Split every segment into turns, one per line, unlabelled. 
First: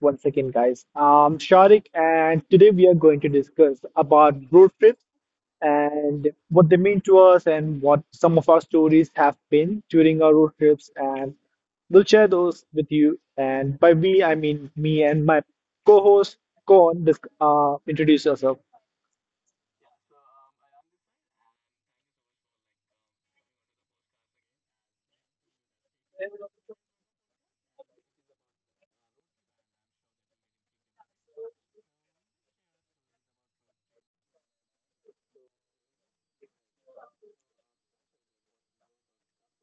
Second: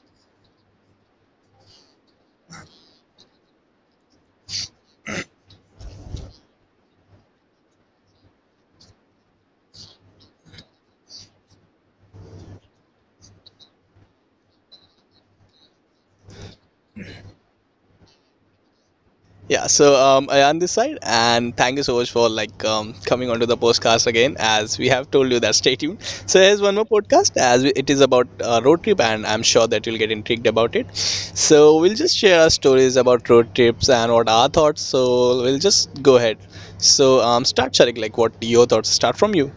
once again, guys. I'm Sharik, and today we are going to discuss about road trips and what they mean to us, and what some of our stories have been during our road trips, and we'll share those with you. And by we, I mean me and my co-host, Kon. Introduce yourself.
Yeah, so I on this side, and thank you so much for coming onto the podcast again. As we have told you that stay tuned. So here's one more podcast, it is about road trip, and I'm sure that you'll get intrigued about it. So we'll just share our stories about road trips and what our thoughts. So we'll just go ahead. So start, Sharik. Like, what your thoughts? Start from you.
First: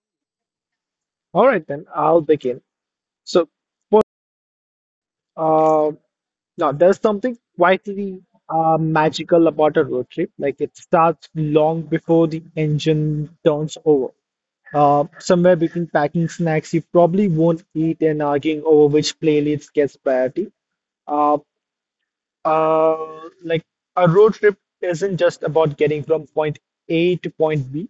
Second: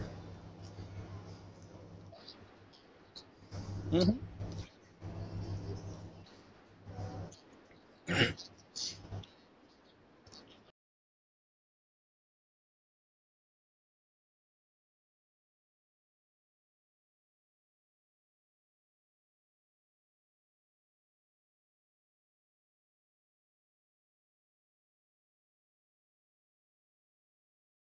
All right, then I'll begin. So.
Mm.
Now, there's something quietly magical about a road trip. Like it starts long before the engine turns over. Somewhere between packing snacks you probably won't eat and arguing over which playlist gets priority. Uh, like a road trip isn't just about getting from point A to point B.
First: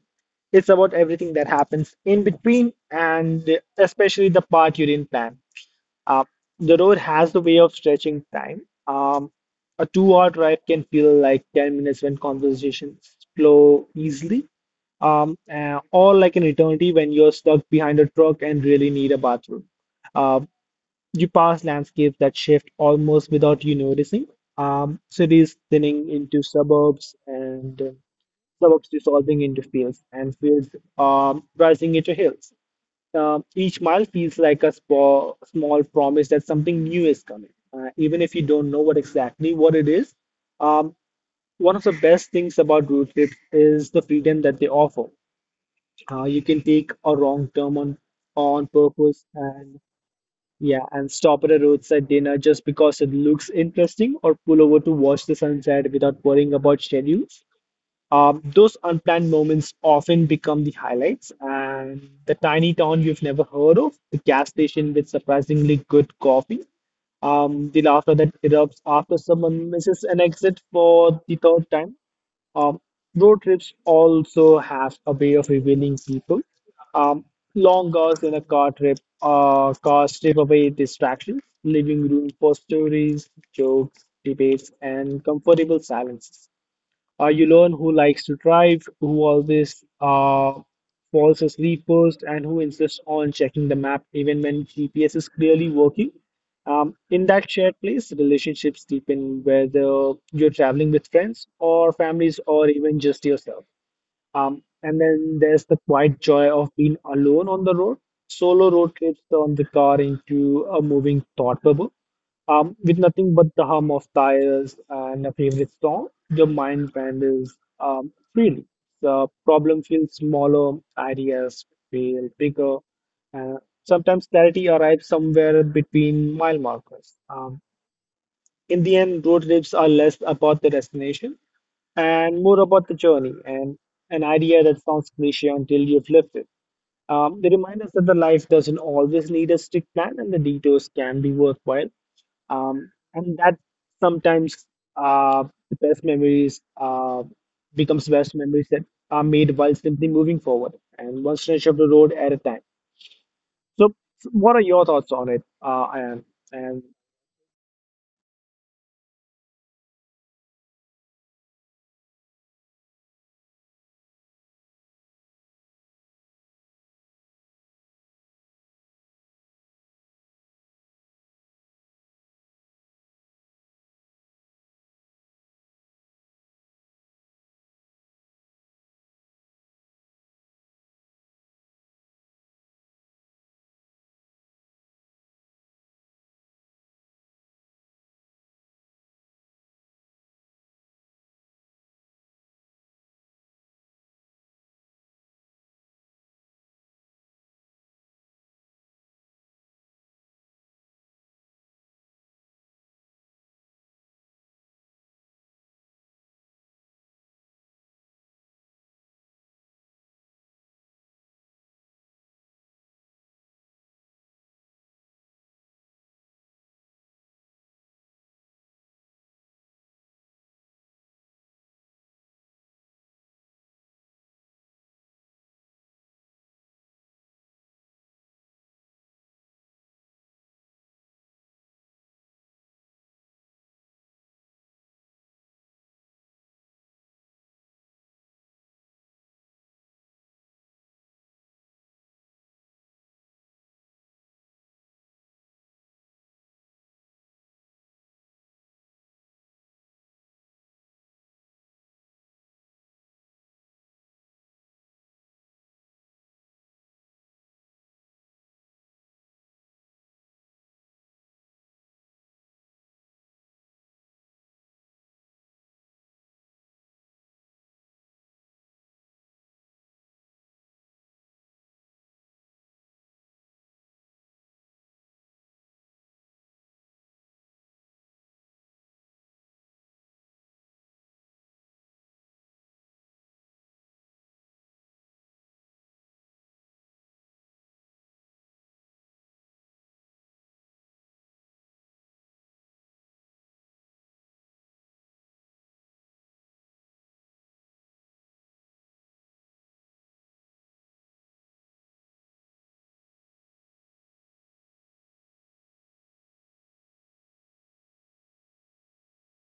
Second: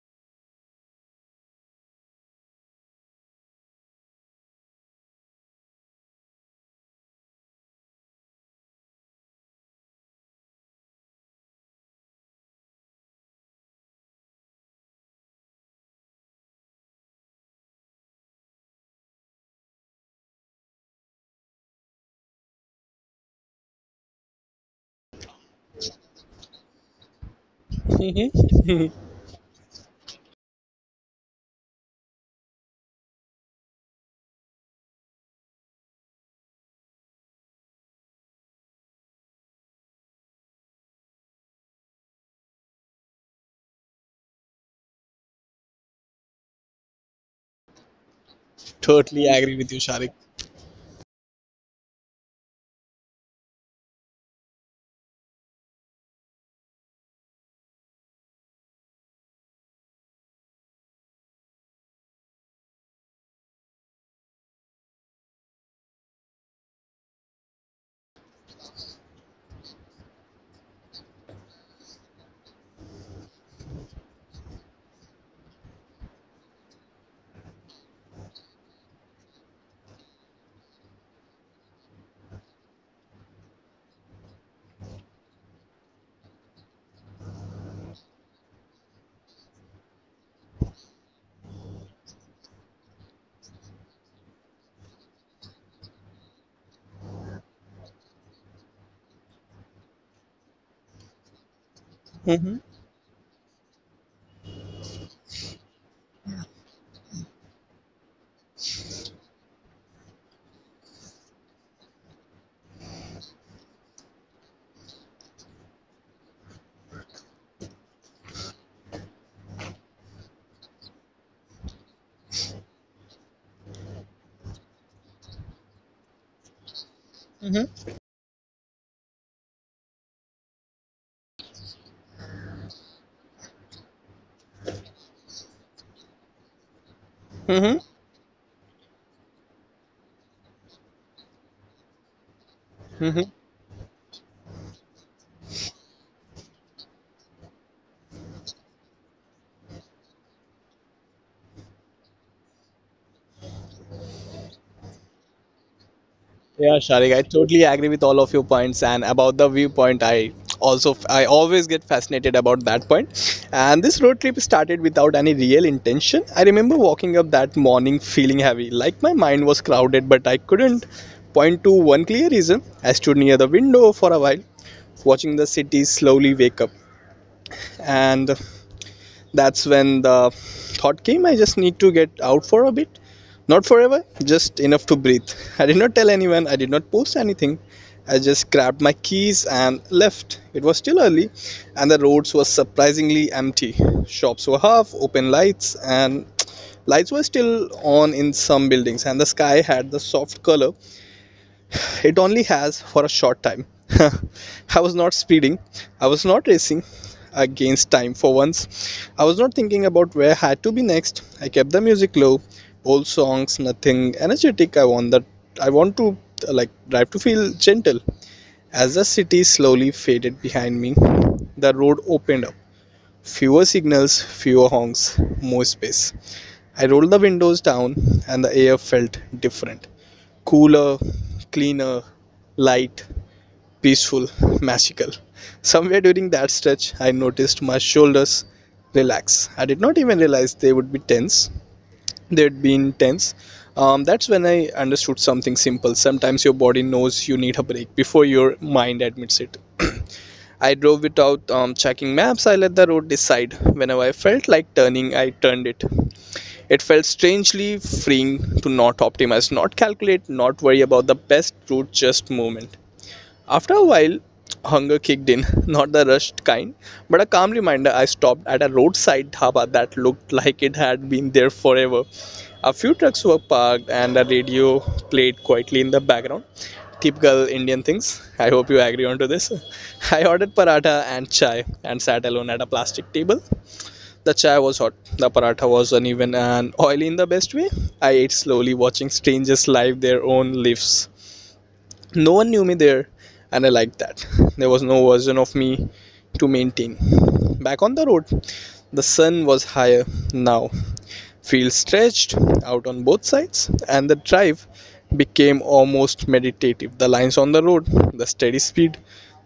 It's about everything that happens in between and especially the part you didn't plan. Uh, the road has the way of stretching time. A two-hour drive can feel like 10 minutes when conversations flow easily, or like an eternity when you're stuck behind a truck and really need a bathroom. Uh, you pass landscapes that shift almost without you noticing. Cities thinning into suburbs and suburbs
Mm-hmm.
dissolving into fields and fields rising into hills. Each mile feels like a small promise that something new is coming, even if you don't know what exactly what it is. Um, One of the best things about road trips is the freedom that they offer. You can take a wrong turn on
Totally
purpose
agree with you,
and
Sharik.
yeah, and stop at a roadside dinner just because it looks interesting, or pull over to watch the sunset without worrying about schedules. Those unplanned moments often become the highlights, and the tiny town you've never heard of, the gas station with surprisingly good coffee, the laughter that erupts after someone misses an exit for the third time. Um, Road trips also have a way of revealing people. Um, Long hours in a cars strip away distractions, leaving room for stories, jokes, debates, and comfortable silences. You learn who likes to drive, who always falls asleep first, and who insists on checking the map even when GPS is clearly working. In that shared place, relationships deepen, whether you're traveling with friends or families
Mm-hmm.
or even just yourself. And then there's the quiet joy of being alone on the road. Solo road trips turn the car into a moving thought bubble. With nothing but the hum of tires and a favorite song, your mind wanders freely. The problem feels smaller, ideas feel bigger, and sometimes clarity arrives somewhere between mile markers.
Mm-hmm.
In the end, road trips are less about the destination and more about the journey and an idea that sounds cliche until you've lived it. They
Mm-hmm.
remind us that the life doesn't always need a strict plan and the detours can be worthwhile. And that sometimes uh, the best memories becomes best memories that are made while simply moving forward and one stretch of the road at a time. So, so what are your thoughts on it, Ayan?
Yeah,
And
Sharik, I totally agree with all of your points and about the viewpoint. I always get fascinated about that point. And this road trip started without any real intention. I remember walking up that morning feeling heavy, like my mind was crowded, but I couldn't point to one clear reason. I stood near the window for a while, watching the city slowly wake up. And that's when the thought came, I just need to get out for a bit. Not forever, just enough to breathe. I did not tell anyone, I did not post anything. I just grabbed my keys and left. It was still early, and the roads were surprisingly empty. Shops were half open, lights were still on in some buildings, and the sky had the soft color it only has for a short time. I was not speeding. I was not racing against time for once. I was not thinking about where I had to be next. I kept the music low, old songs, nothing energetic. I want that. I want to drive to feel gentle. As the city slowly faded behind me, the road opened up. Fewer signals, fewer honks, more space. I rolled the windows down, and the air felt different, cooler, cleaner, light peaceful, magical. Somewhere during that stretch, I noticed my shoulders relax. I did not even realize they would be tense. They'd been tense. That's when I understood something simple. Sometimes your body knows you need a break before your mind admits it. I drove without checking maps. I let the road decide. Whenever I felt like turning, I turned it. It felt strangely freeing to not optimize, not calculate, not worry about the best route, just movement. After a while, hunger kicked in, not the rushed kind, but a calm reminder. I stopped at a roadside dhaba that looked like it had been there forever. A few trucks were parked and a radio played quietly in the background. Typical Indian things. I hope you agree onto this. I ordered paratha and chai and sat alone at a plastic table. The chai was hot. The paratha was uneven and oily in the best way. I ate slowly, watching strangers live their own lives. No one knew me there, and I liked that. There was no version of me to maintain. Back on the road, the sun was higher now. Fields stretched out on both sides, and the drive became almost meditative. The lines on the road, the steady speed,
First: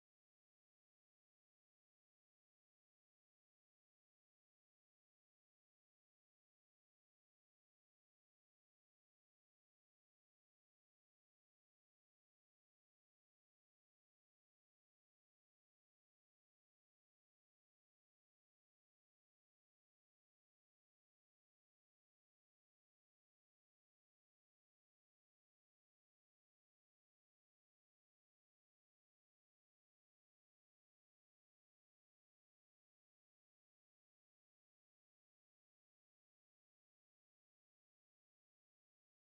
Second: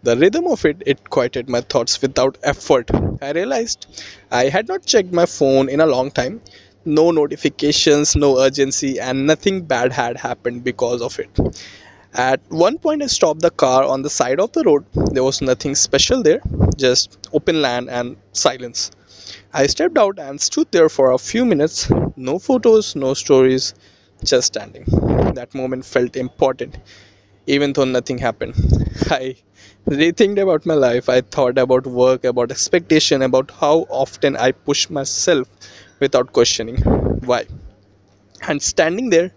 the rhythm of it, it quieted my thoughts without effort. I realized I had not checked my phone in a long time. No notifications, no urgency, and nothing bad had happened because of it. At one point, I stopped the car on the side of the road. There was nothing special there, just open land and silence. I stepped out and stood there for a few minutes. No photos, no stories, just standing. That moment felt important, even though nothing happened. I rethinked about my life. I thought about work, about expectation, about how often I push myself without questioning why. And standing there,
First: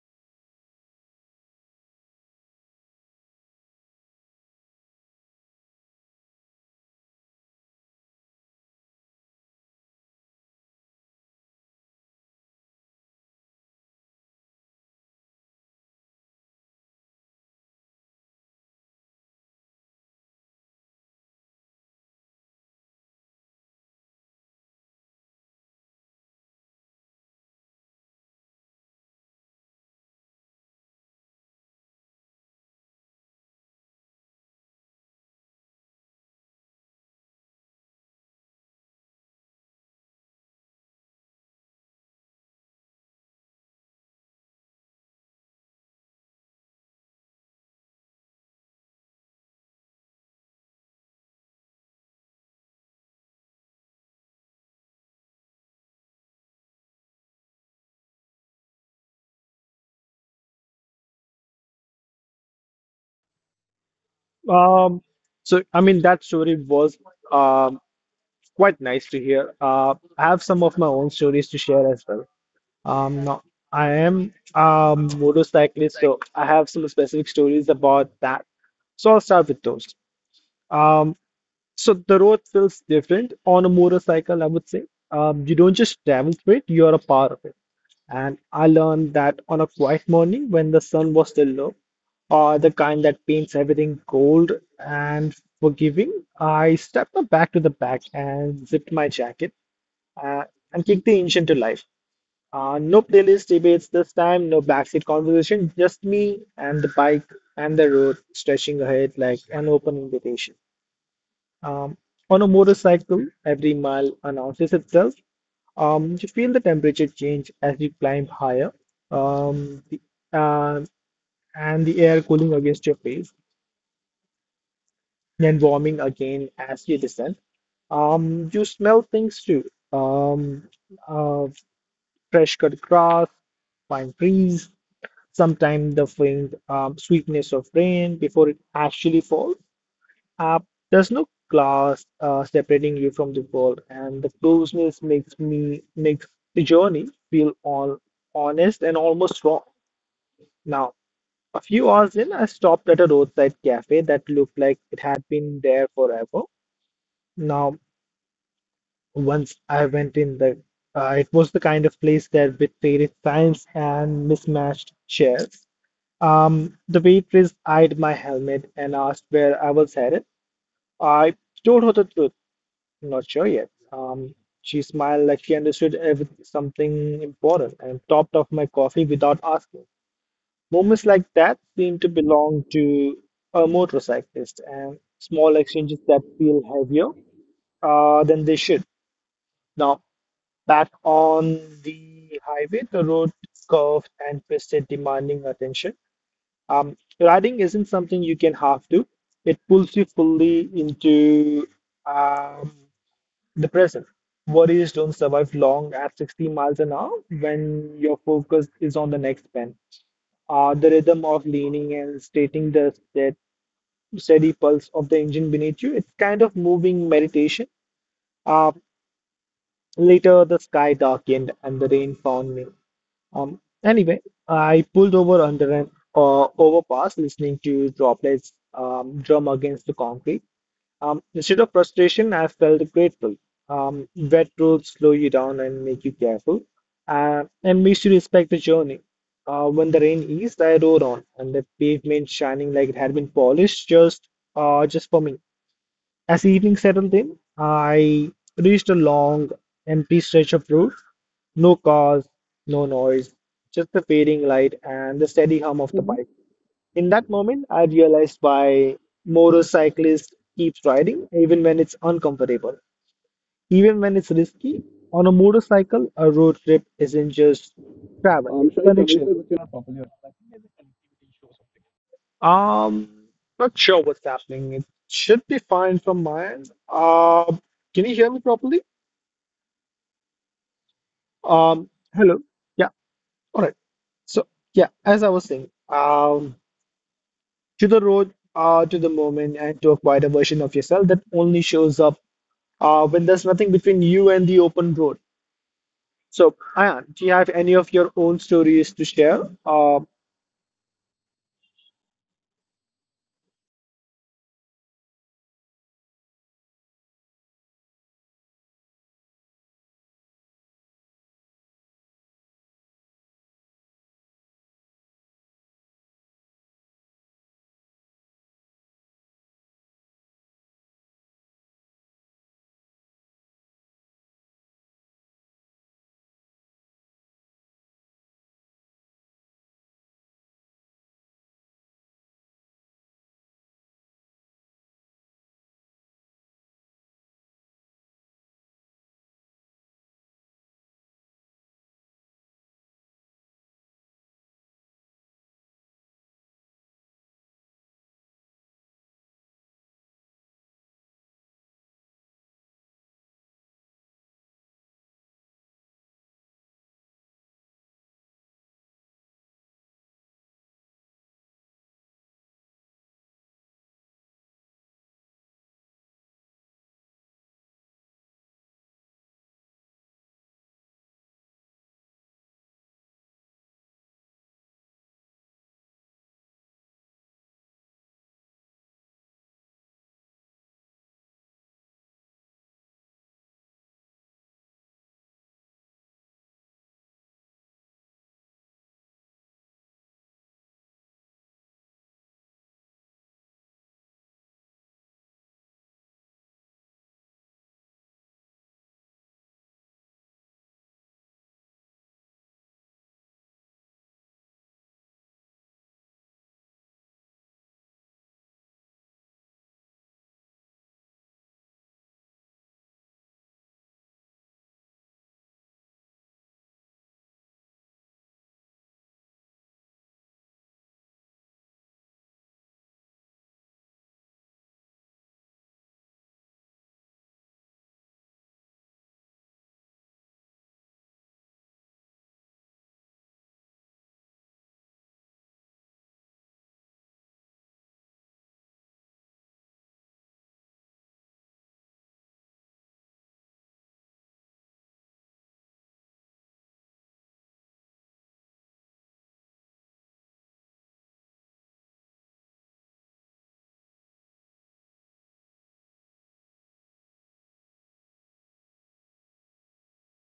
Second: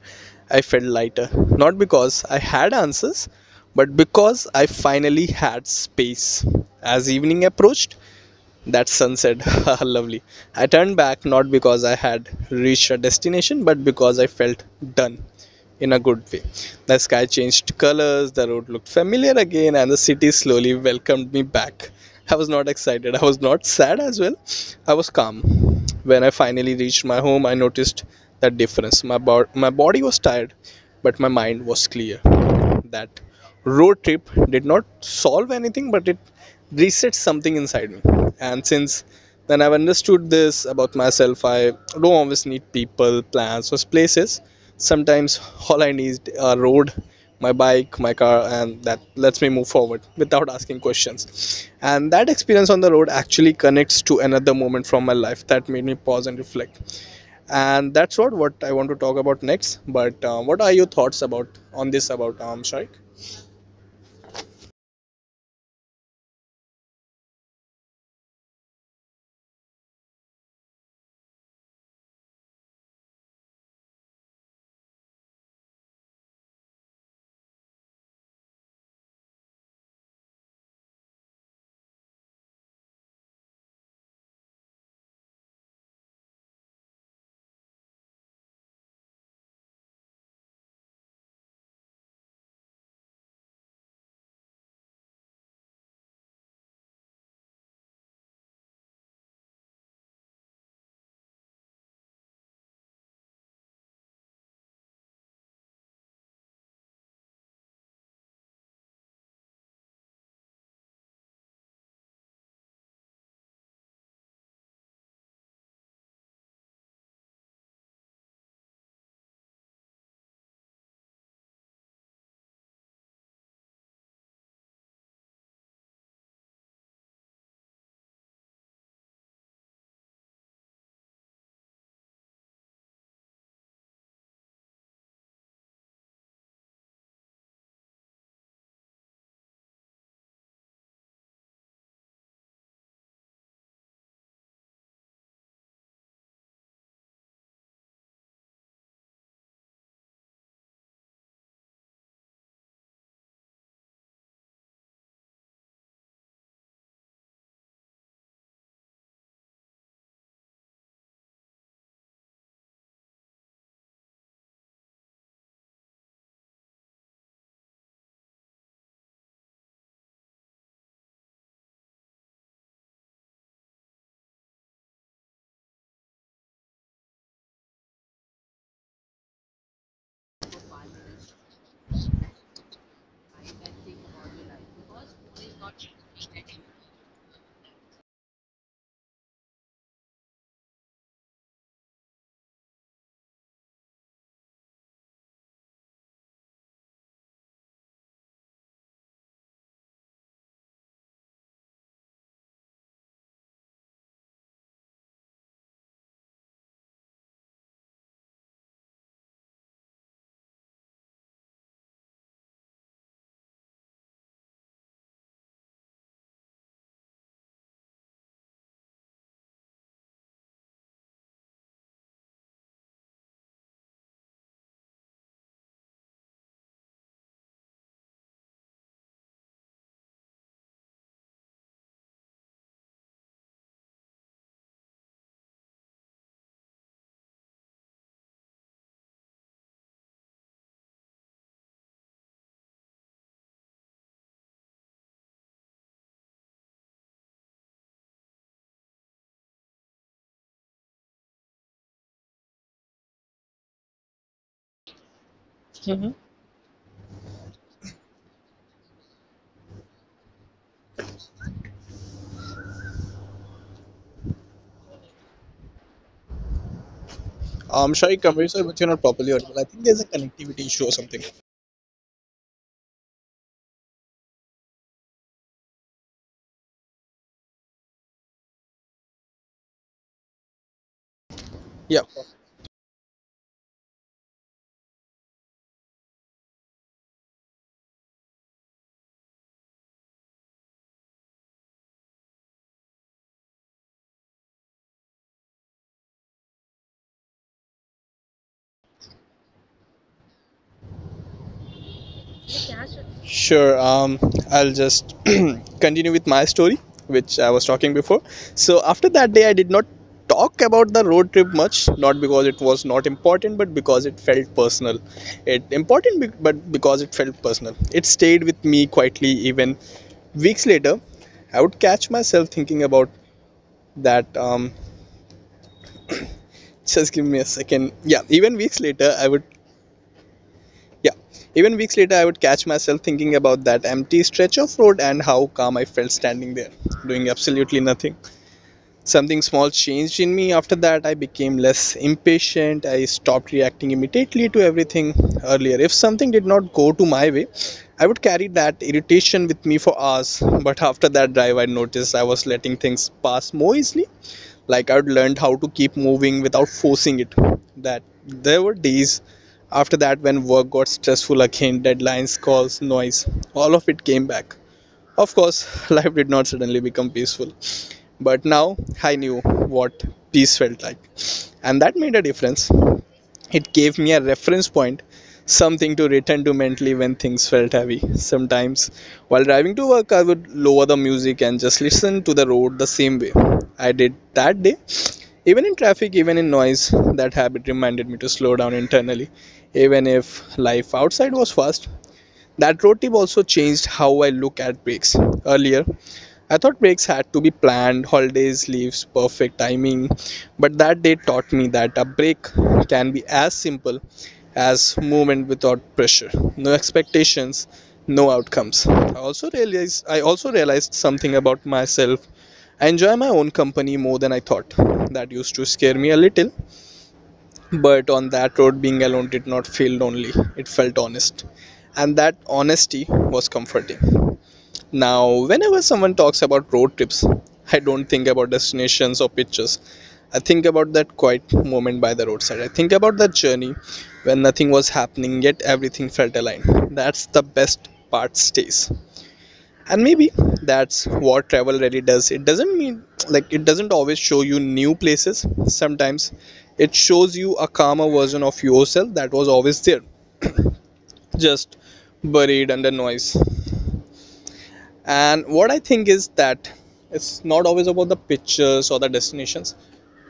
I felt lighter. Not because I had answers, but because I finally had space. As evening approached, that sunset, lovely. I turned back not because I had reached a destination, but because I felt done in a good way. The sky changed colors, the road looked familiar again, and the city slowly welcomed me back. I was not excited, I was not sad as well. I was calm. When I finally reached my home, I noticed that difference. My body was tired, but my mind was clear. That road trip did not solve anything, but it resets something inside me. And since then, I've understood this about myself. I don't always need people, plans, or places. Sometimes all I need is a road, my bike, my car, and that lets me move forward without asking questions. And that experience on the road actually connects to another moment from my life that made me pause and reflect. And that's what I want to talk about next. But what are your thoughts about on this about Sharik?
Um, I mean that story was um quite nice to hear. I have some of my own stories to share as well. No, I am a motorcyclist, so I have some specific stories about that. So I'll start with those. Um, so the road feels different on a motorcycle, I would say. You don't just travel through it; you are a part of it. And I learned that on a quiet morning when the sun was still low, or the kind that paints everything gold and forgiving, I stepped up back to the back and zipped my jacket uh, and kicked the engine to life. No playlist debates this time, no backseat conversation, just me and the bike and the road stretching ahead like an open invitation. Um, on a motorcycle, every mile announces itself, you feel the temperature change as you climb higher, um, the, uh, and the air cooling against your face, then warming again as you descend. You smell things too. Um, uh, Fresh cut grass, pine trees, sometimes the faint sweetness of rain before it actually falls. Uh, there's no glass separating you from the world, and the closeness makes the journey feel all honest and almost raw. Now, a few hours in, I stopped at a roadside cafe that looked like it had been there forever. Now, once I went in the, it was the kind of place that with faded signs and mismatched chairs. The waitress eyed my helmet and asked where I was headed. I told her the truth. Not sure yet. She smiled like she understood something important and topped off my coffee without asking. Moments like that seem to belong to a motorcyclist and small exchanges that feel heavier than they should. Now, back on the highway, the road curved and twisted, demanding attention. Riding isn't something you can half do. It pulls you fully into um, Depressive. Worries don't survive long at 60 miles an hour when your focus is on the next pen. The rhythm of leaning and steady pulse of the engine beneath you, it's kind of moving meditation. Uh, Later, the sky darkened and the rain found me. Anyway, I pulled over under an overpass, listening to droplets drum against the concrete. Instead of frustration, I felt grateful. Wet roads slow you down and make you careful, and makes you respect the journey. When the rain eased, I rode on, and the pavement shining like it had been polished just for me. As the evening settled in, I reached a long, empty stretch of road. No cars, no noise, just the fading light and the steady hum of the Mhm. bike. In that moment, I realized why motorcyclist keeps riding even when it's uncomfortable, even when it's risky. On a motorcycle, a road trip isn't just
Sharik, I'm very sorry,
travel,
but
it's
you're not properly
connection.
audible. I think there's a connectivity issue or something.
Um, Not sure what's happening. It should be fine from my end. Can you hear me properly?
Yeah,
Hello. Yeah, all right. So, yeah, as I was saying, to the road, to the moment, and to a quieter version of yourself that only shows up when there's nothing between you and the open road. So, Ayan, do you have any of your own stories to share?
sure. I'll just continue with my story, which I was talking before. So after that day, I did not talk about the road trip much, not because it was not important, but because it felt personal. But because it felt personal. It stayed with me quietly. Even weeks later, I would catch myself thinking about that. Just give me a second. Yeah, even weeks later, I would catch myself thinking about that empty stretch of road and how calm I felt standing there, doing absolutely nothing. Something small changed in me after that. I became less impatient. I stopped reacting immediately to everything earlier. If something did not go to my way, I would carry that irritation with me for hours. But after that drive, I noticed I was letting things pass more easily, like I'd learned how to keep moving without forcing it. That there were days after that when work got stressful again, deadlines, calls, noise, all of it came back, of course. Life did not suddenly become peaceful, but now I knew what peace felt like, and that made a difference. It gave me a reference point, something to return to mentally when things felt heavy. Sometimes, while driving to work, I would lower the music and just listen to the road the same way I did that day. Even in traffic, even in noise, that habit reminded me to slow down internally, even if life outside was fast. That road trip also changed how I look at breaks. Earlier, I thought breaks had to be planned, holidays, leaves, perfect timing, but that day taught me that a break can be as simple as movement without pressure, no expectations, no outcomes. I also realized something about myself. I enjoy my own company more than I thought. That used to scare me a little, but on that road being alone did not feel lonely. It felt honest, and that honesty was comforting. Now, whenever someone talks about road trips, I don't think about destinations or pictures. I think about that quiet moment by the roadside. I think about that journey when nothing was happening yet everything felt aligned. That's the best part stays. And maybe that's what travel really does. It doesn't always show you new places. Sometimes it shows you a calmer version of yourself that was always there, just buried under noise. And what I think is that it's not always about the pictures or the destinations.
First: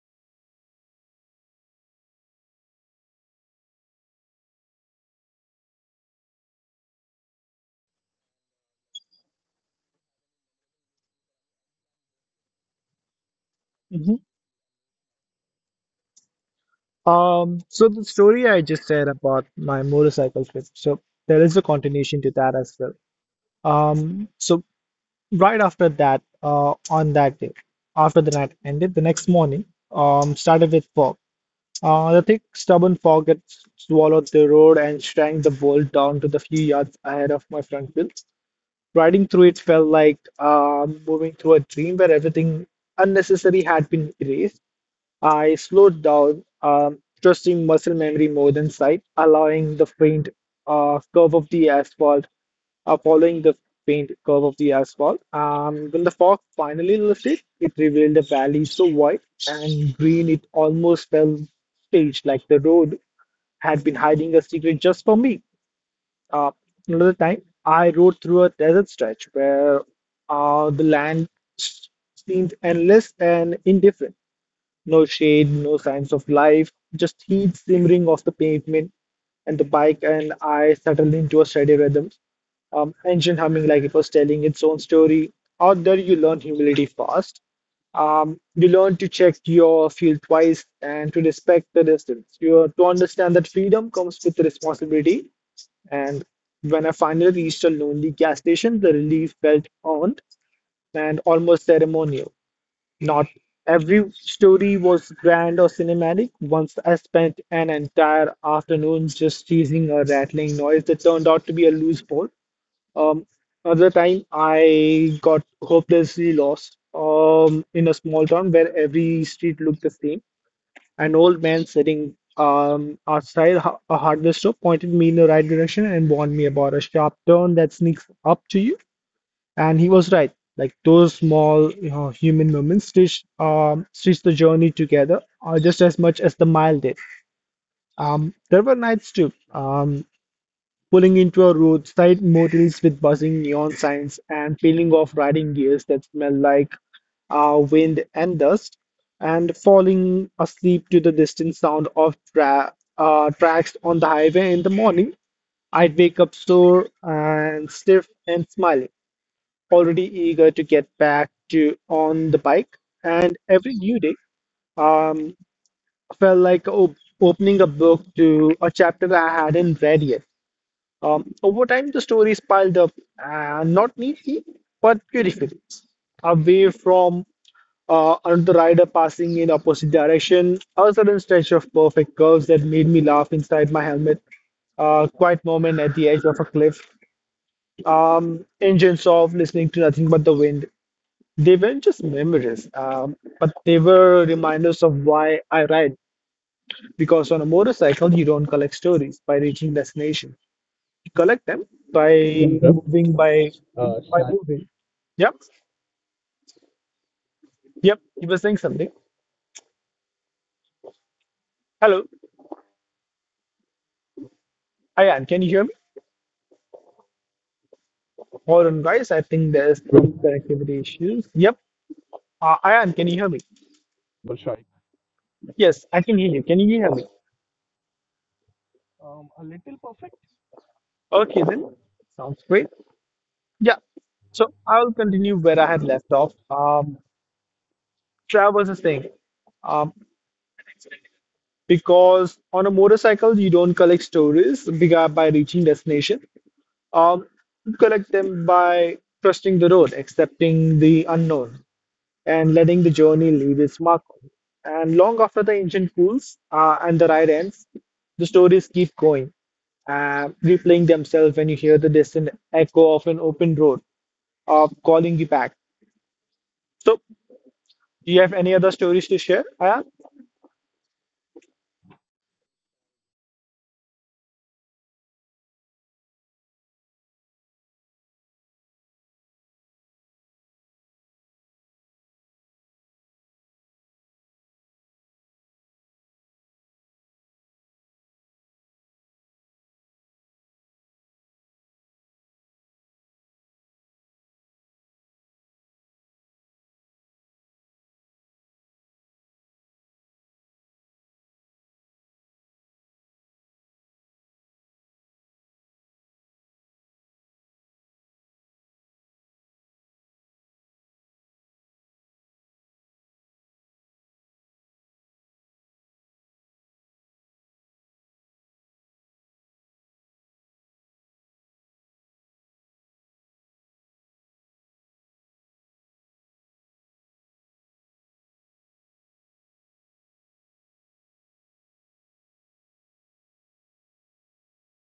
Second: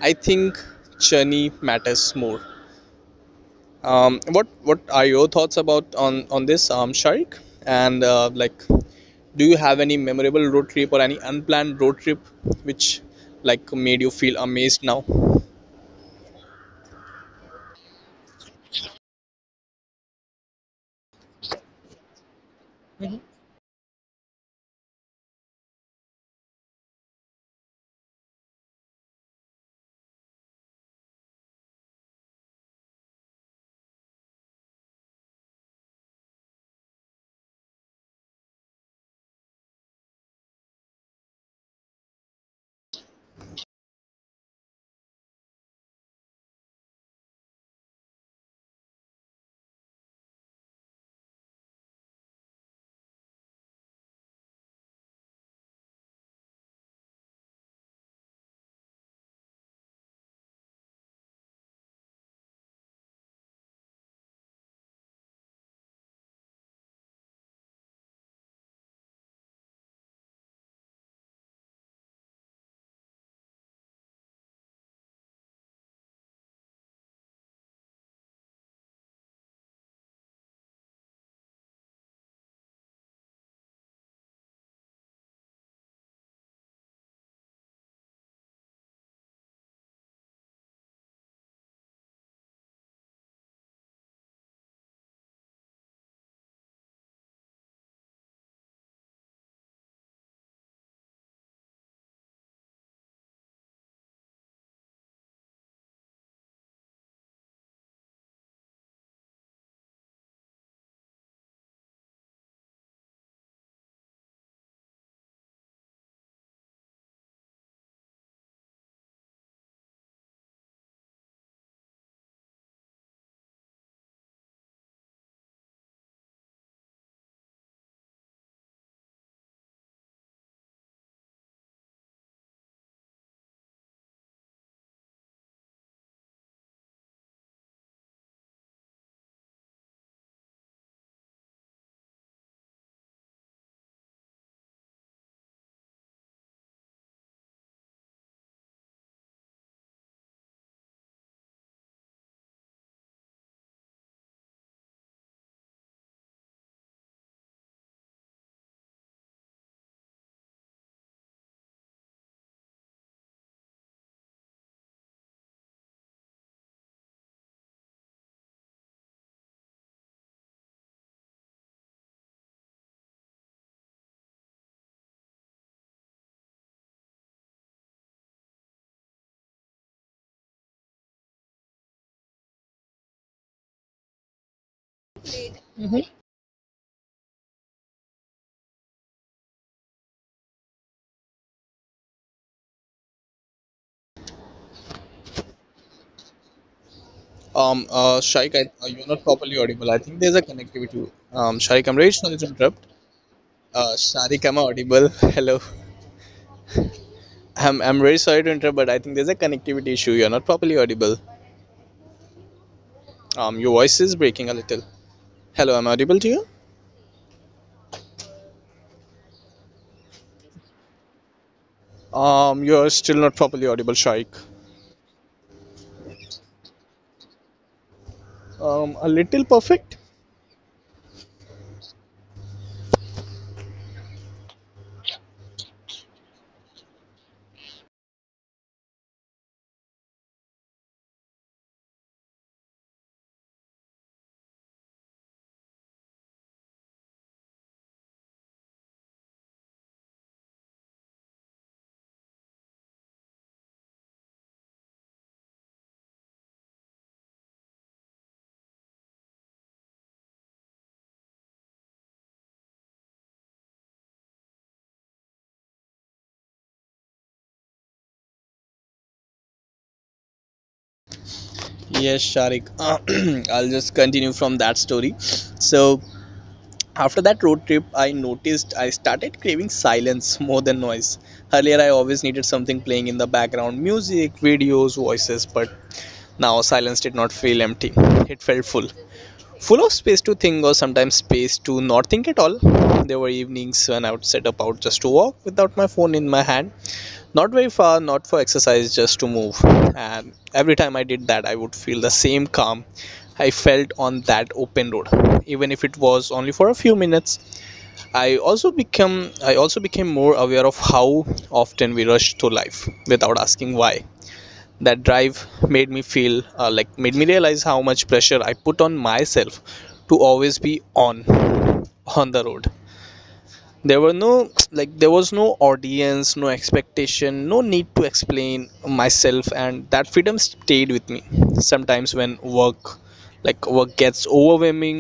I think journey matters more. What are your thoughts about on this, Sharik? And like, do you have any memorable road trip or any unplanned road trip which like made
Mhm.
you feel amazed now?
So the story I just said about my motorcycle trip, so there is a continuation to that as well. So right after that, on that day, after the night ended, the next morning, started with fog. The thick, stubborn fog had swallowed the road and shrank the world down to the few yards ahead of my front wheels. Riding through it felt like moving through a dream where everything unnecessary had been erased. I slowed down, trusting muscle memory more than sight, allowing the faint curve of the asphalt, following the faint curve of the asphalt. When the fog finally lifted, it revealed a valley so wide and green it almost felt staged, like the road had been hiding a secret just for me. Uh, Another time, I rode through a desert stretch where the land seemed endless and indifferent. No shade, no signs of life, just heat simmering off the pavement, and the bike and I settled into a steady rhythm. Engine humming like it was telling its own story. Out there, you learn humility fast. You learn to check your fuel twice and to respect the distance. You have to understand that freedom comes with responsibility. And when I finally reached a lonely gas station, the relief felt earned and almost ceremonial. Not every story was grand or cinematic. Once I spent an entire afternoon just chasing a rattling noise that turned out to be a loose bolt. Um, Other time, I got hopelessly lost in a small town where every street looked the same. An old man sitting outside a hardware store pointed me in the right direction and warned me about a sharp turn that sneaks up to you. And he was right. Like those small, you know, human moments stitch the journey together just as much as the mile did. There were nights too. Pulling into a roadside motels with buzzing neon signs and peeling off riding gears that smell like wind and dust, and falling asleep to the distant sound of tracks on the highway in the morning. I'd wake up sore and stiff and smiling already eager to get back to on the bike, and every new day um, felt like op opening a book to a chapter I hadn't read yet. Over time, the stories piled up, not neatly, but beautifully. Away from another rider passing in opposite direction, a sudden stretch of perfect curves that made me laugh inside my helmet quiet moment at the edge of a cliff. Engine soft, listening to nothing but the wind. They weren't just memories, but they were reminders of why I ride. Because on a motorcycle, you don't
Sharik,
collect
you're
stories
not
by
properly
reaching
audible. I think
destination.
there's a
You
connectivity.
collect them
Sharik, I'm really
by
sorry to interrupt.
moving, by by
Sharik,
moving.
am I audible?
Yep,
Hello.
yep.
I'm
You
very
were
sorry
saying
to interrupt,
something.
but I think there's a connectivity issue. You're not properly audible.
Hello,
Your voice is breaking a little.
Ayan, can you hear me?
Hello, am I audible to you?
Hold on, guys. I think there's some connectivity issues. Yep. Ayan,
You're
can you
still
hear me?
not properly audible, Sharik.
Yes, I can hear you. Can you hear me?
A little perfect?
Okay, then. Sounds great. Yeah. So I'll continue where I had left off. Travels is thing. Um, because on a motorcycle, you don't collect stories by reaching destination. Um, you collect them by trusting the road, accepting the unknown, and letting the journey leave its mark. And long after the engine cools and the ride ends, the stories keep going replaying themselves when you hear the distant echo of an open road calling you back. So, do you have any other stories to share, Ayan?
Yes, Sharik. I'll just continue from that story. So, after that road trip, I noticed I started craving silence more than noise. Earlier, I always needed something playing in the background, music, videos, voices, but now silence did not feel empty, it felt full. Full of space to think, or sometimes space to not think at all. There were evenings when I would set up out just to walk without my phone in my hand. Not very far, not for exercise, just to move. And every time I did that, I would feel the same calm I felt on that open road. Even if it was only for a few minutes, I also became more aware of how often we rush through life without asking why. That drive made me feel made me realize how much pressure I put on myself to always be on the road. There were there was no audience, no expectation, no need to explain myself, and that freedom stayed with me. Sometimes when work gets overwhelming,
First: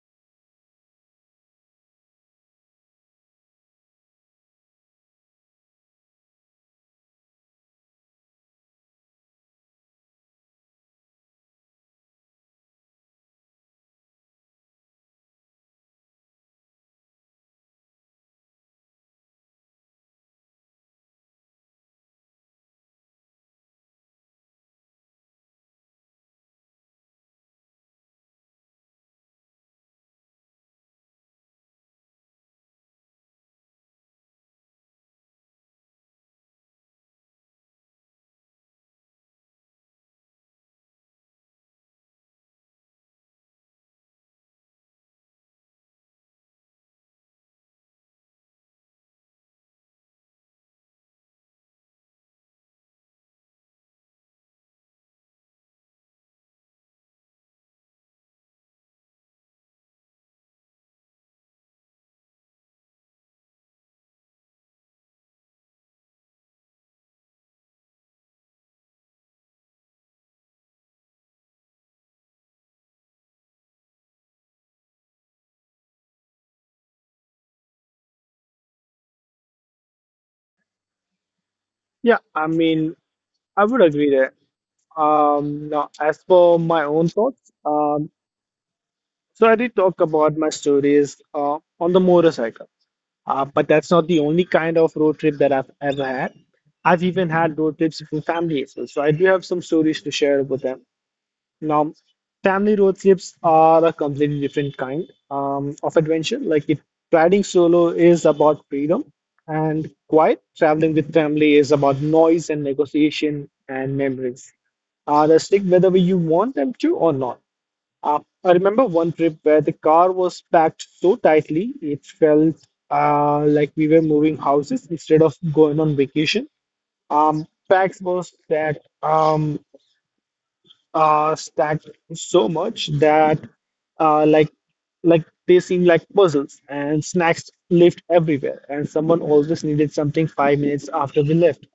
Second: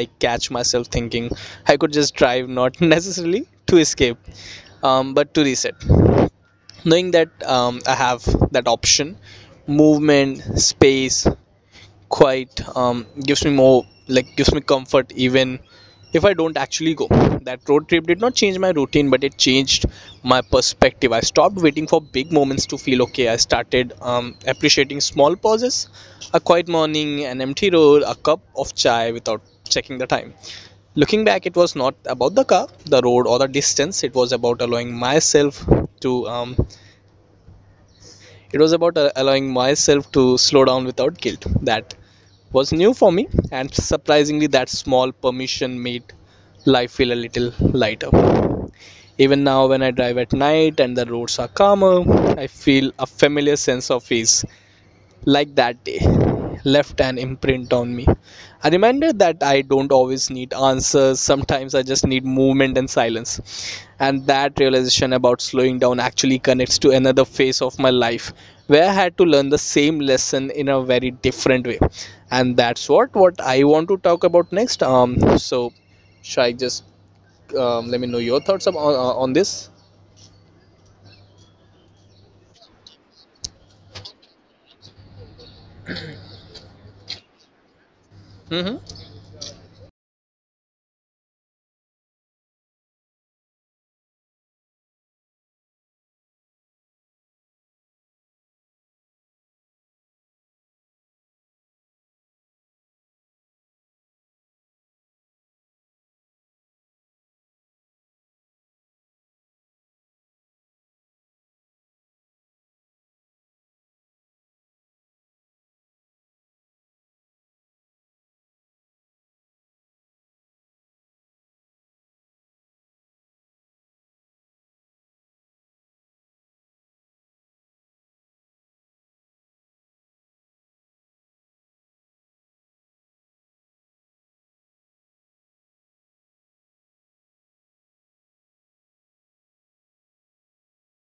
I catch myself thinking I could just drive, not necessarily to escape, but to reset. Knowing that I have that option, movement, space, quiet, gives me comfort even if I don't actually go. That road trip did not change my routine, but it changed my perspective. I stopped waiting for big moments to feel okay. I started appreciating small pauses, a quiet morning, an empty road, a cup of chai without checking the time. Looking back, it was not about the car, the road, or the distance. It was about allowing myself to it was about allowing myself to slow down without guilt. That was new for me, and surprisingly, that small permission made life feel a little lighter. Even now, when I drive at night and the roads are calmer, I feel a familiar sense of ease, like that day left an imprint on me. A reminder that I don't always need answers, sometimes I just need movement and silence. And that realization about slowing down actually connects to another phase of my life where I had to learn the same lesson in a very different way. And that's what I want to talk about next. So should I just let me know your thoughts on this?
Yeah, I mean, I would agree there. Now, as for my own thoughts, um,
Mm-hmm.
so I did talk about my stories on the motorcycle, but that's not the only kind of road trip that I've ever had. I've even had road trips with family as well, so I do have some stories to share with them. Now, family road trips are a completely different kind of adventure. Like if riding solo is about freedom and quiet, traveling with family is about noise and negotiation and memories. They stick whether you want them to or not. I remember one trip where the car was packed so tightly, it felt like we were moving houses instead of going on vacation. Packs was that. Stacked so much that uh, like they seem like puzzles and snacks left everywhere and someone always needed something 5 minutes after we left.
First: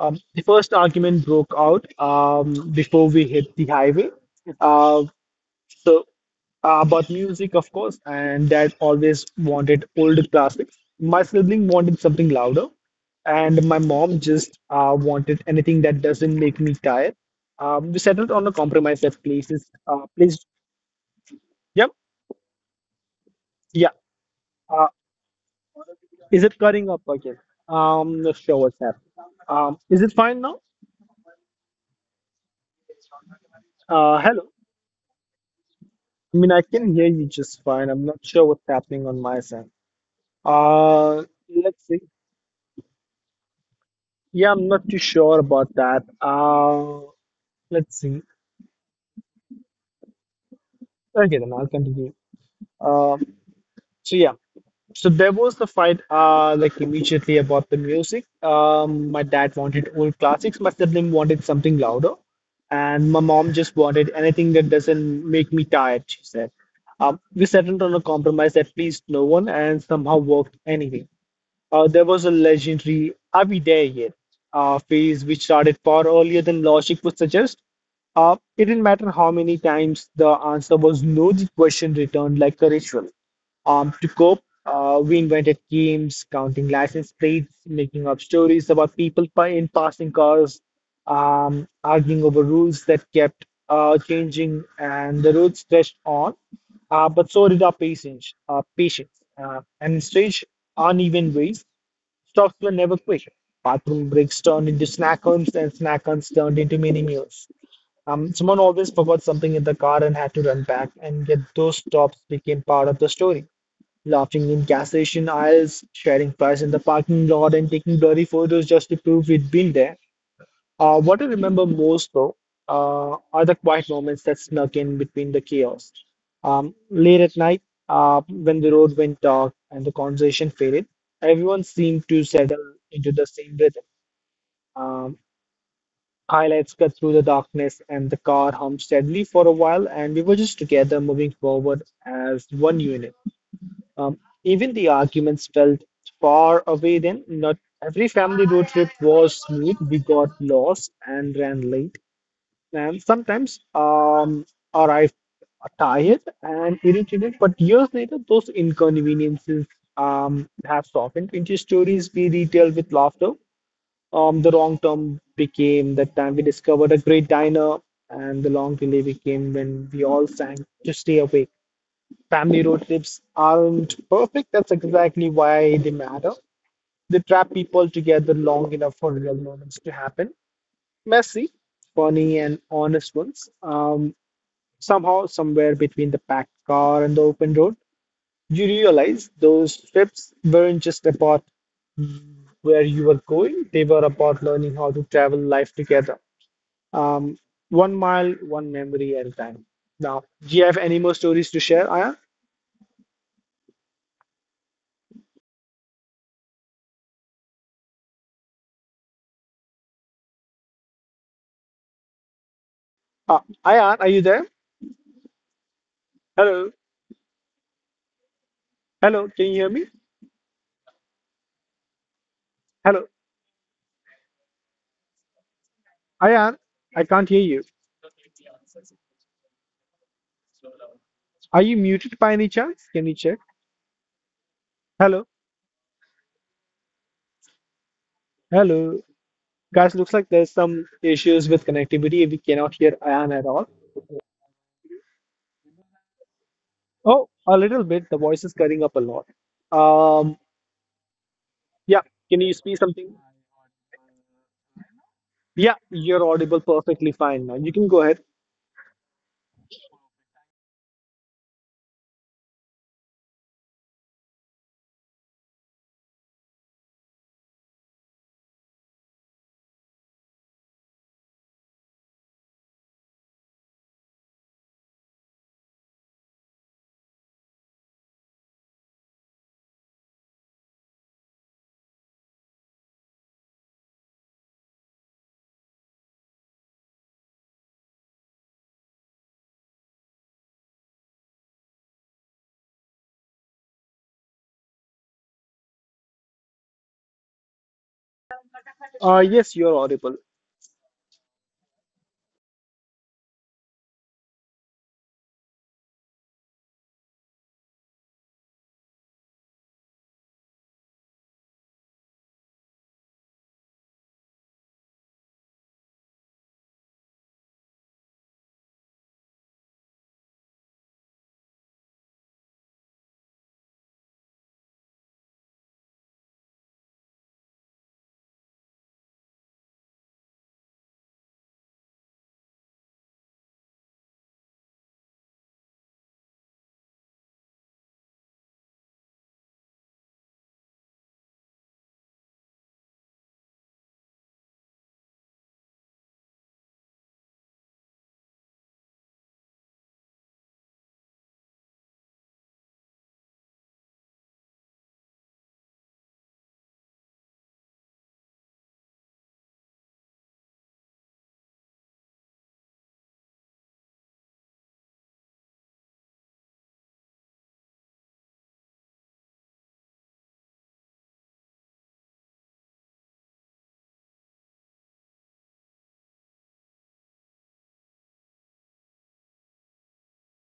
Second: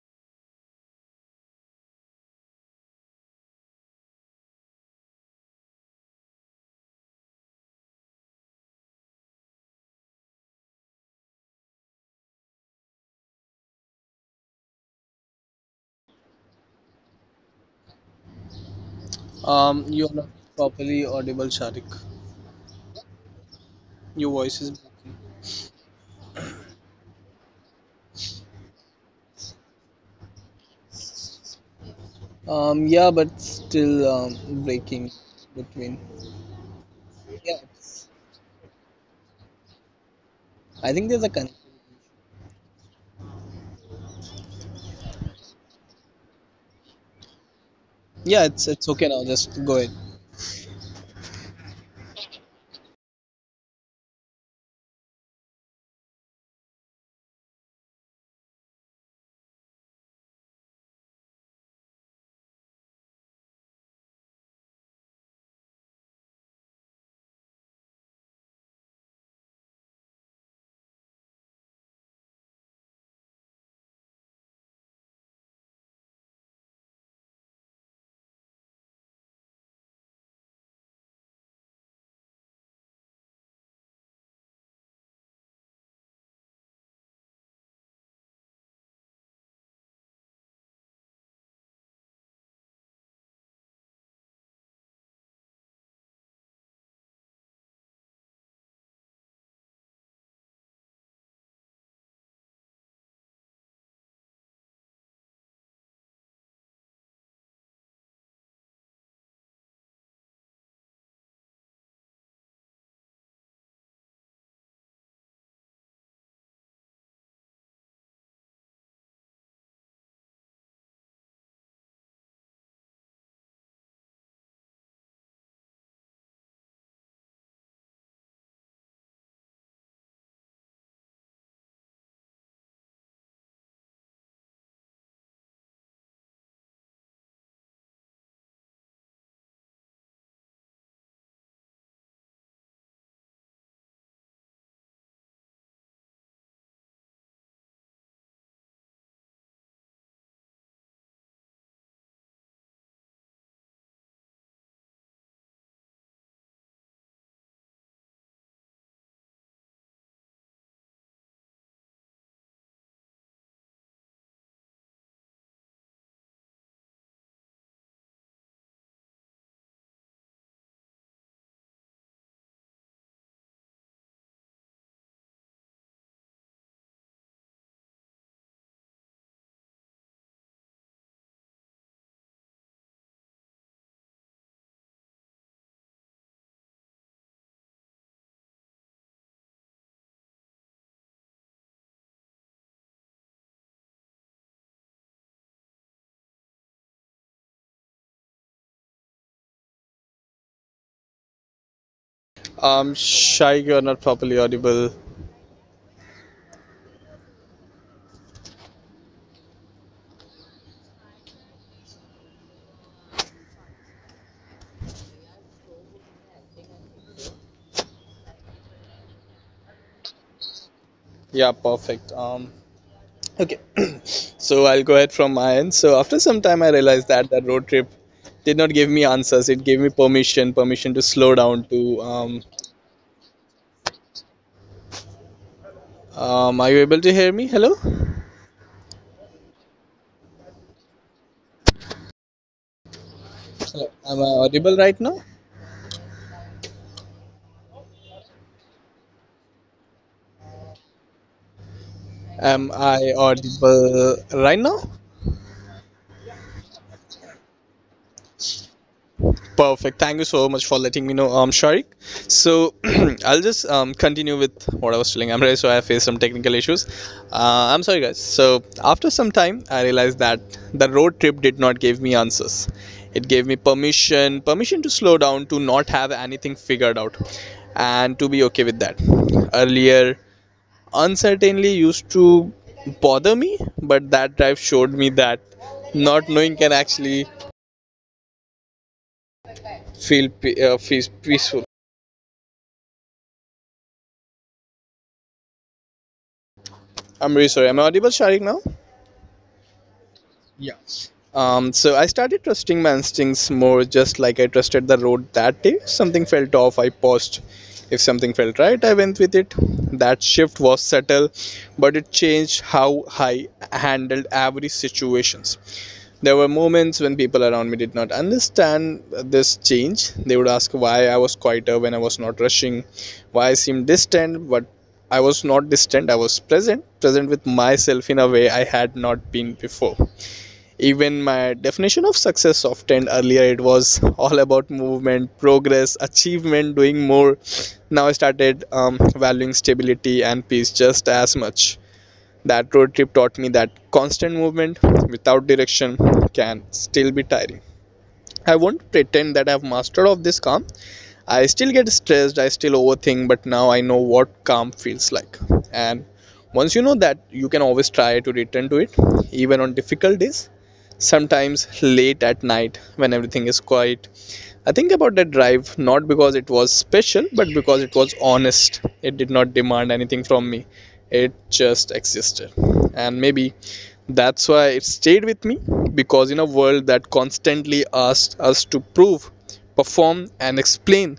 The first argument broke out before we hit the highway. Uh, so about music, of course, and dad always wanted older classics. My sibling wanted something louder, and my mom just wanted anything that doesn't make me tired. We settled on a compromise that places,
You are not
please,
properly audible,
yep,
Sharik.
yeah.
Your voice
Uh,
is,
is it cutting up again? Not sure what's happening. Is it fine now?
Yeah, but still,
Hello.
breaking between.
I mean, I can hear you just
Yeah,
fine. I'm
it's,
not sure what's happening on my side.
I think
Uh,
there's a con.
let's see. Yeah, I'm not too sure about that. Let's see.
Yeah, it's okay now. Just go ahead.
Okay, then I'll continue. Um, so yeah, so there was the fight. Like immediately about the music. My dad wanted old classics. My sibling wanted something louder, and my mom just wanted anything that doesn't make me tired. She said. We settled on a compromise that pleased no one and somehow worked anyway. There was a legendary Are We There Yet? Phase which started far earlier than logic would suggest. It didn't matter how many times the answer was no, the question returned like a ritual. To cope, we invented games, counting license plates, making up stories about in passing cars arguing over rules that kept changing, and the road stretched on, but so did our patience, and in strange, uneven ways, stocks were never quick. Bathroom breaks turned into snack homes, and snack homes turned into mini meals. Someone always forgot something in the car and had to run back, and yet those stops became part of the story. Laughing in gas station aisles, sharing fries in the parking lot, and taking blurry photos just to prove we'd been there. What I remember most, though, are the quiet moments that snuck in between the chaos. Late at night, when the road went dark and the conversation faded, everyone seemed to settle into the same rhythm. Um, Highlights cut through the darkness, and the car hummed steadily for a while, and we were just together moving forward as one unit. Um, Even the arguments felt far away then. Not every family road trip was smooth. We got lost and ran late and sometimes arrive tired and irritated, but years later, those inconveniences have softened into stories we retell with laughter. The wrong term became that time we discovered a great diner, and the long delay became when we all sang to stay awake. Family road trips aren't perfect. That's exactly why they matter. They trap people together long enough for real moments to happen. Messy, funny, and honest ones. Somehow, somewhere between the packed car and the open road, you realize those trips weren't just about where you were going, they were about learning how to travel life together. Um, One mile, one memory at a time. Now, do you have any more stories to share, Ayan?
Shy, you're not properly audible.
Ayan, are you there? Hello, hello, can you hear me?
Yeah, perfect.
Hello,
Okay. So I'll go ahead from my end. So after some
Ayan,
time, I
I
realized
can't
that
hear
that
you.
road trip did not give me answers. It gave me permission, permission to slow
Are
down.
you
To
muted by any chance? Can you check? Hello,
Are you able to hear me? Hello.
hello. Guys, looks like there's some issues with connectivity. We cannot hear Ayan at all.
Hello, am I audible right now?
Oh, a little bit. The voice is cutting up a lot. Um, yeah, can you speak
Am
something?
I audible right now?
Yeah, you're audible perfectly fine now. You can go ahead.
Perfect. Thank you so much for letting me know, Sharik. So I'll just continue with what I was telling Amre. So I faced some technical issues. I'm sorry, guys. So after some time, I realized that the road trip did not give me answers. It gave me permission, permission to slow down, to not have anything figured out, and to be okay with that. Earlier, uncertainty used to bother me, but that drive showed me that not knowing can actually feels peaceful. I'm really sorry. Am I audible, Sharik, now?
Yes, you're audible.
Yeah. So I started trusting my instincts more, just like I trusted the road that day. If something felt off, I paused. If something felt right, I went with it. That shift was subtle, but it changed how I handled every situation. There were moments when people around me did not understand this change. They would ask why I was quieter, when I was not rushing, why I seemed distant, but I was not distant, I was present, present with myself in a way I had not been before. Even my definition of success softened. Earlier, it was all about movement, progress, achievement, doing more. Now I started valuing stability and peace just as much. That road trip taught me that constant movement without direction can still be tiring. I won't pretend that I've mastered of this calm. I still get stressed, I still overthink, but now I know what calm feels like. And once you know that, you can always try to return to it, even on difficult days. Sometimes late at night when everything is quiet. I think about that drive, not because it was special, but because it was honest. It did not demand anything from me, it just existed. And maybe that's why it stayed with me, because in a world that constantly asked us to prove, perform, and explain,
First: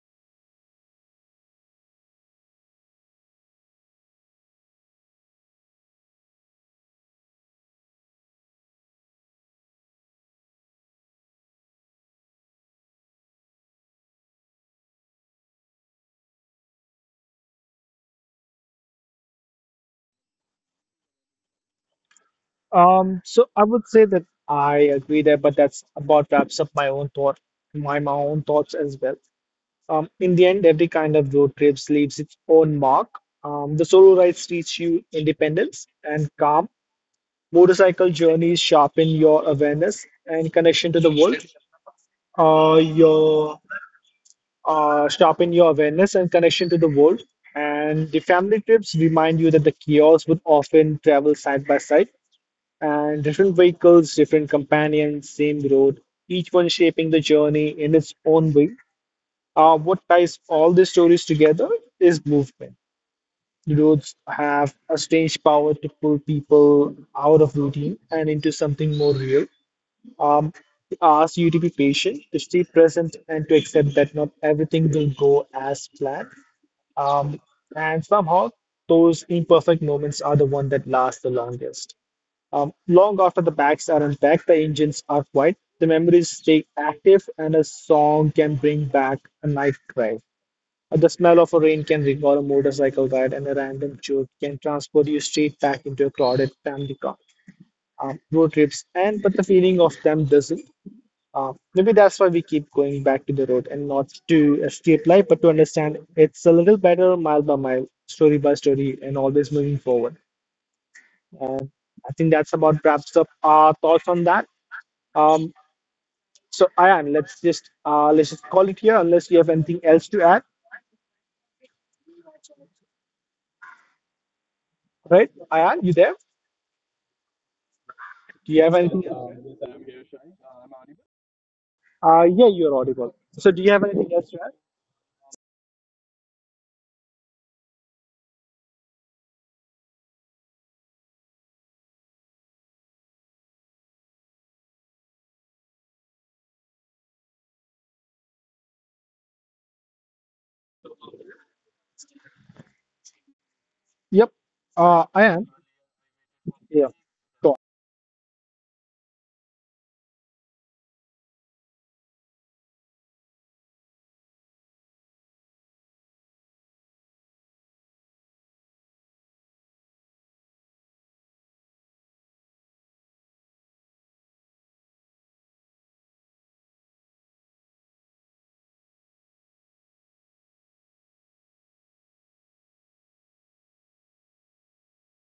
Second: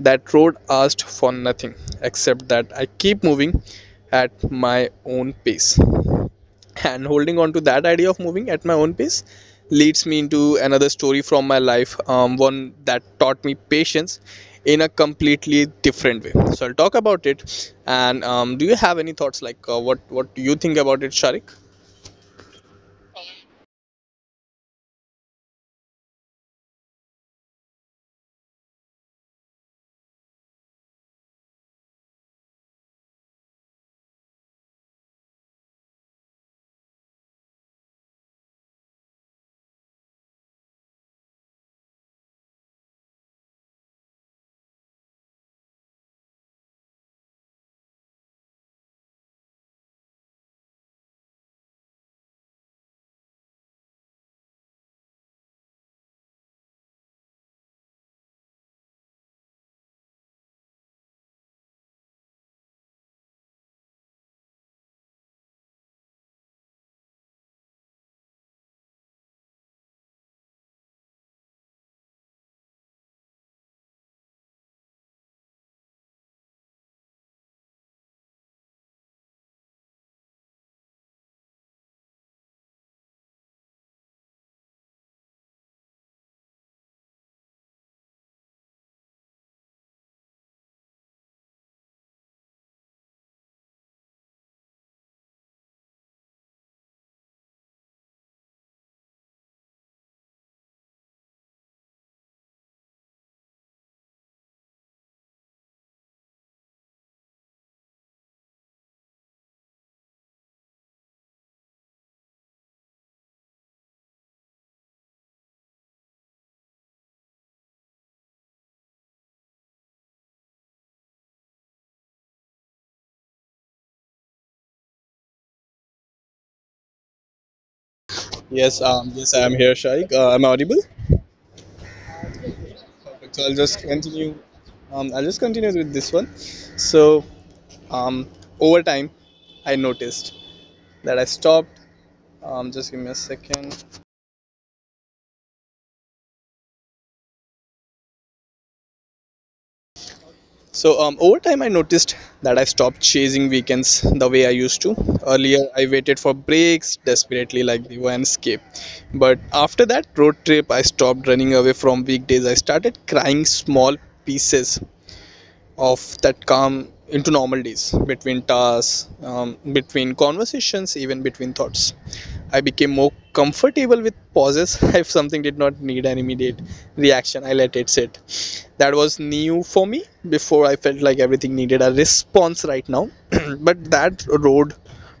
that road asked for nothing except that I keep moving at my own pace. And holding on to that idea of moving at my own pace leads me into another story from my life, one that taught me patience in a completely different way. So I'll talk about it. And do you have any thoughts, like what do you think about it, Sharik?
So I would say that I agree there, but that's about wraps up my own thought, my own thoughts as well. In the end, every kind of road trips leaves its own mark. The solo rides teach you independence and calm. Motorcycle journeys sharpen your awareness and connection to the world. Your Sharpen your awareness and connection to the world. And the family trips remind you that the chaos would often travel side by side, and different vehicles, different companions, same road, each one shaping the journey in its own way. What ties all these stories together is movement. Roads have a strange power to pull people out of routine and into something more real. Um, it asks you to be patient, to stay present, and to accept that not everything will go as planned. Um, and somehow, those imperfect moments are the one that last the longest. Long after the bags are unpacked, the engines are quiet, the memories stay active, and a song can bring back a night drive. The smell of a rain can recall a motorcycle ride, and a random joke can transport you straight back into a crowded family car. Road trips, and but the feeling of them doesn't. Maybe that's why we keep going back to the road and not to escape life, but to understand it's a little better mile by mile, story by story, and always moving forward. And I think that's about wraps up our thoughts on that. Um, so Ayan, let's just call it here unless you have anything else to add, right? Ayan, you there? Do you have
Yes,
anything?
yes, I am here, Shaikh. I'm audible.
Yeah, you're audible.
Perfect. So
So
I'll
do you
just
have anything else
continue.
to add?
I'll just continue with this one. So um, over time, I noticed that I stopped. Just give me a second. So over time, I noticed that I stopped chasing weekends
Yep.
the way I used to.
Ayan.
Earlier, I waited for
Yeah.
breaks desperately, like they were an escape. But after that road trip, I stopped running away from weekdays. I started crying small pieces of that calm into normal days, between tasks, between conversations, even between thoughts. I became more comfortable with pauses. If something did not need an immediate reaction, I let it sit. That was new for me. Before, I felt like everything needed a response right now. But that road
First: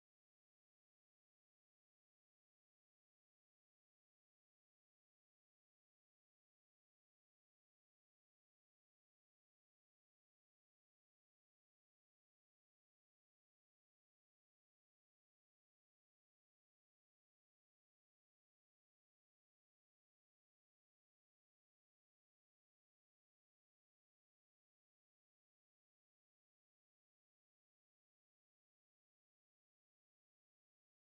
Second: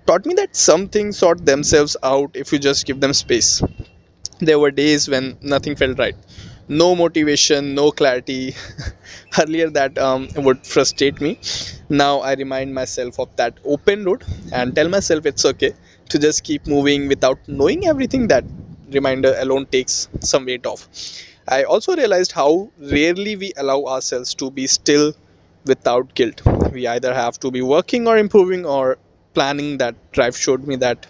taught me that some things sort themselves out if you just give them space. There were days when nothing felt right. No motivation, no clarity. Earlier, that would frustrate me. Now, I remind myself of that open road and tell myself it's okay to just keep moving without knowing everything. That reminder alone takes some weight off. I also realized how rarely we allow ourselves to be still without guilt. We either have to be working or improving or planning. That drive showed me that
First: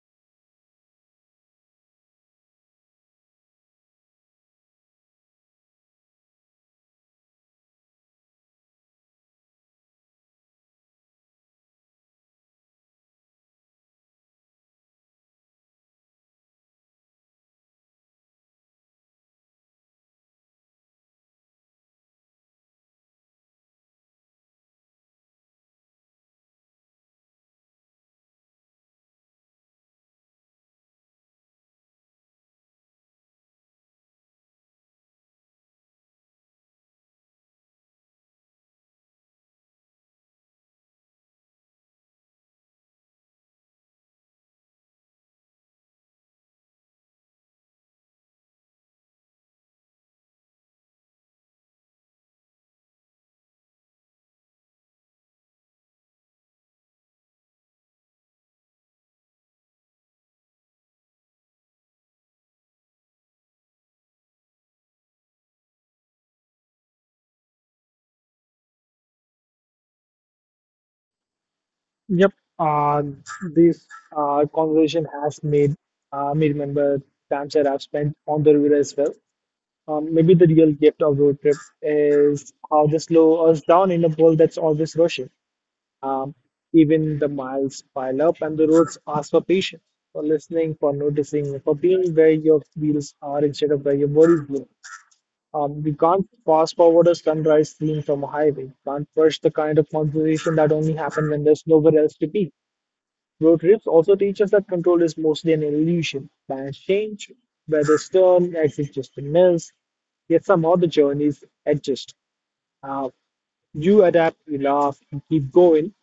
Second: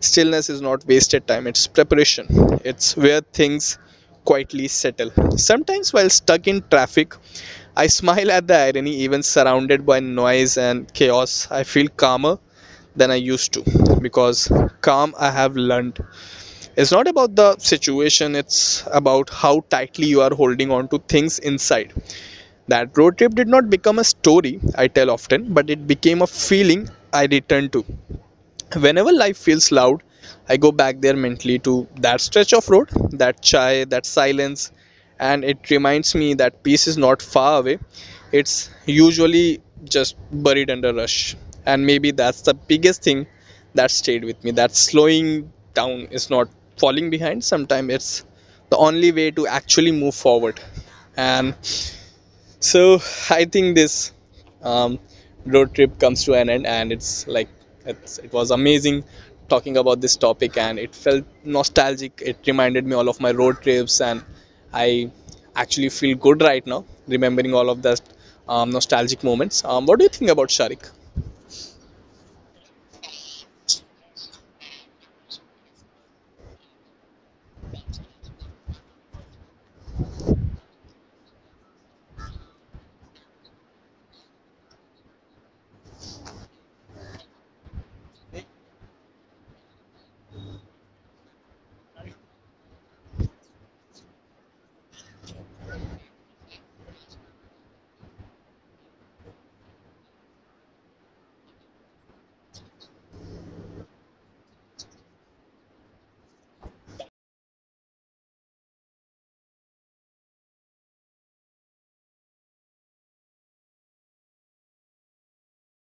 stillness is not wasted time, it's preparation. It's where things quietly settle. Sometimes, while stuck in traffic, I smile at the irony. Even surrounded by noise and chaos, I feel calmer than I used to, because calm, I have learned, it's not about the situation, it's about how tightly you are holding on to things inside. That road trip did not become a story I tell often, but it became a feeling I return to whenever life feels loud. I go back there mentally, to that stretch of road, that chai, that silence, and it reminds me that peace is not far away, it's usually just buried under rush. And maybe that's the biggest thing that stayed with me, that slowing down is not falling behind, sometimes it's the only way to actually move forward. And so I think this um, road trip comes to an end, and it was amazing talking about this topic, and it felt nostalgic. It reminded me all of my road trips, and I actually feel good right now remembering all of that nostalgic moments. What do you think about Sharik?
Yep. Uh, this conversation has made me remember times that I've spent on the river as well. Maybe the real gift of road trip is how they slow us down in a world that's always rushing. Um, Even the miles pile up and the roads ask for patience, for listening, for noticing, for being where your wheels are instead of where your worries were. We can't fast forward a sunrise scene from a highway. We can't rush the kind of conversation that only happen when there's nowhere else to be. Road trips also teach us that control is mostly an illusion. Plans change, weather turn, exit just a miss, yet somehow the journeys adjust. Uh, you adapt, you laugh, you keep going.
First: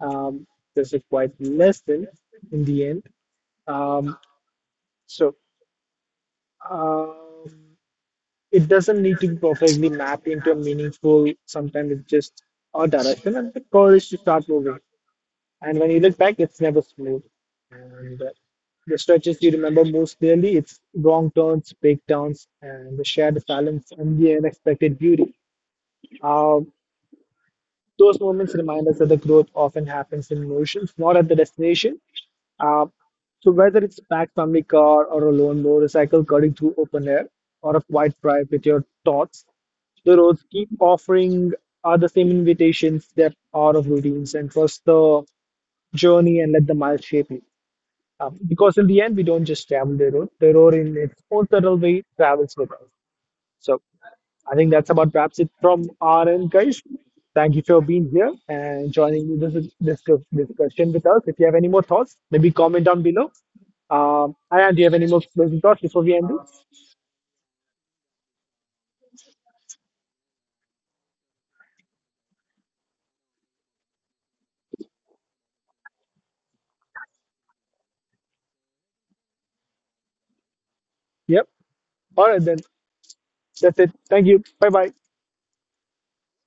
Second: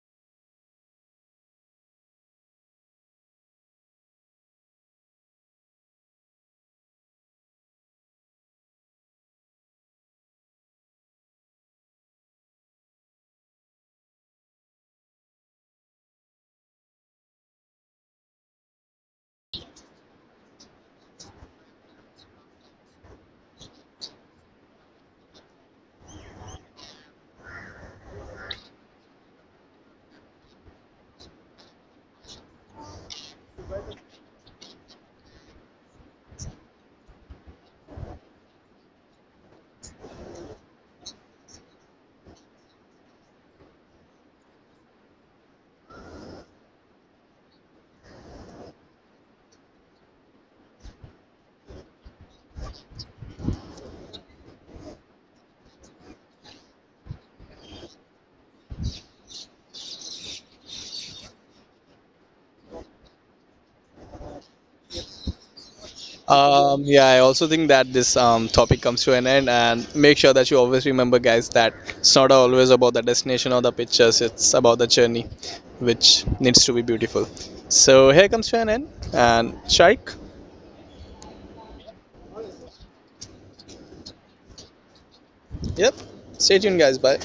Um, there's a quite lesson in the end. Um, so um, it doesn't need to be perfectly mapped into a meaningful, sometimes it's just a direction and the courage to start moving. And when you look back, it's never smooth. And The stretches you remember most clearly, it's wrong turns, breakdowns, and the shared silence and the unexpected beauty. Uh, those moments remind us that the growth often happens in motions, not at the destination. Uh, so whether it's a packed family car or a lone motorcycle cutting through open air or a quiet drive with your thoughts, the roads keep offering are the same invitations that are of routines and trust the journey and let the miles shape you. Because in the end, we don't just travel the road in its own subtle way travels with us. So I think that's about wraps it from our end, guys. Thank you for being here and joining this discussion with us. If you have any more thoughts, maybe comment down below. Ayan, do you have any more closing thoughts before we end this?
Yeah, I also think that this topic comes to an end, and make sure that you always remember, guys, that it's not always about the destination or the pictures, it's about the journey, which needs to be beautiful. So, here comes to an end, and Shaik,
Yep. All right then. That's it. Thank you. Bye bye.
yep, stay tuned, guys. Bye.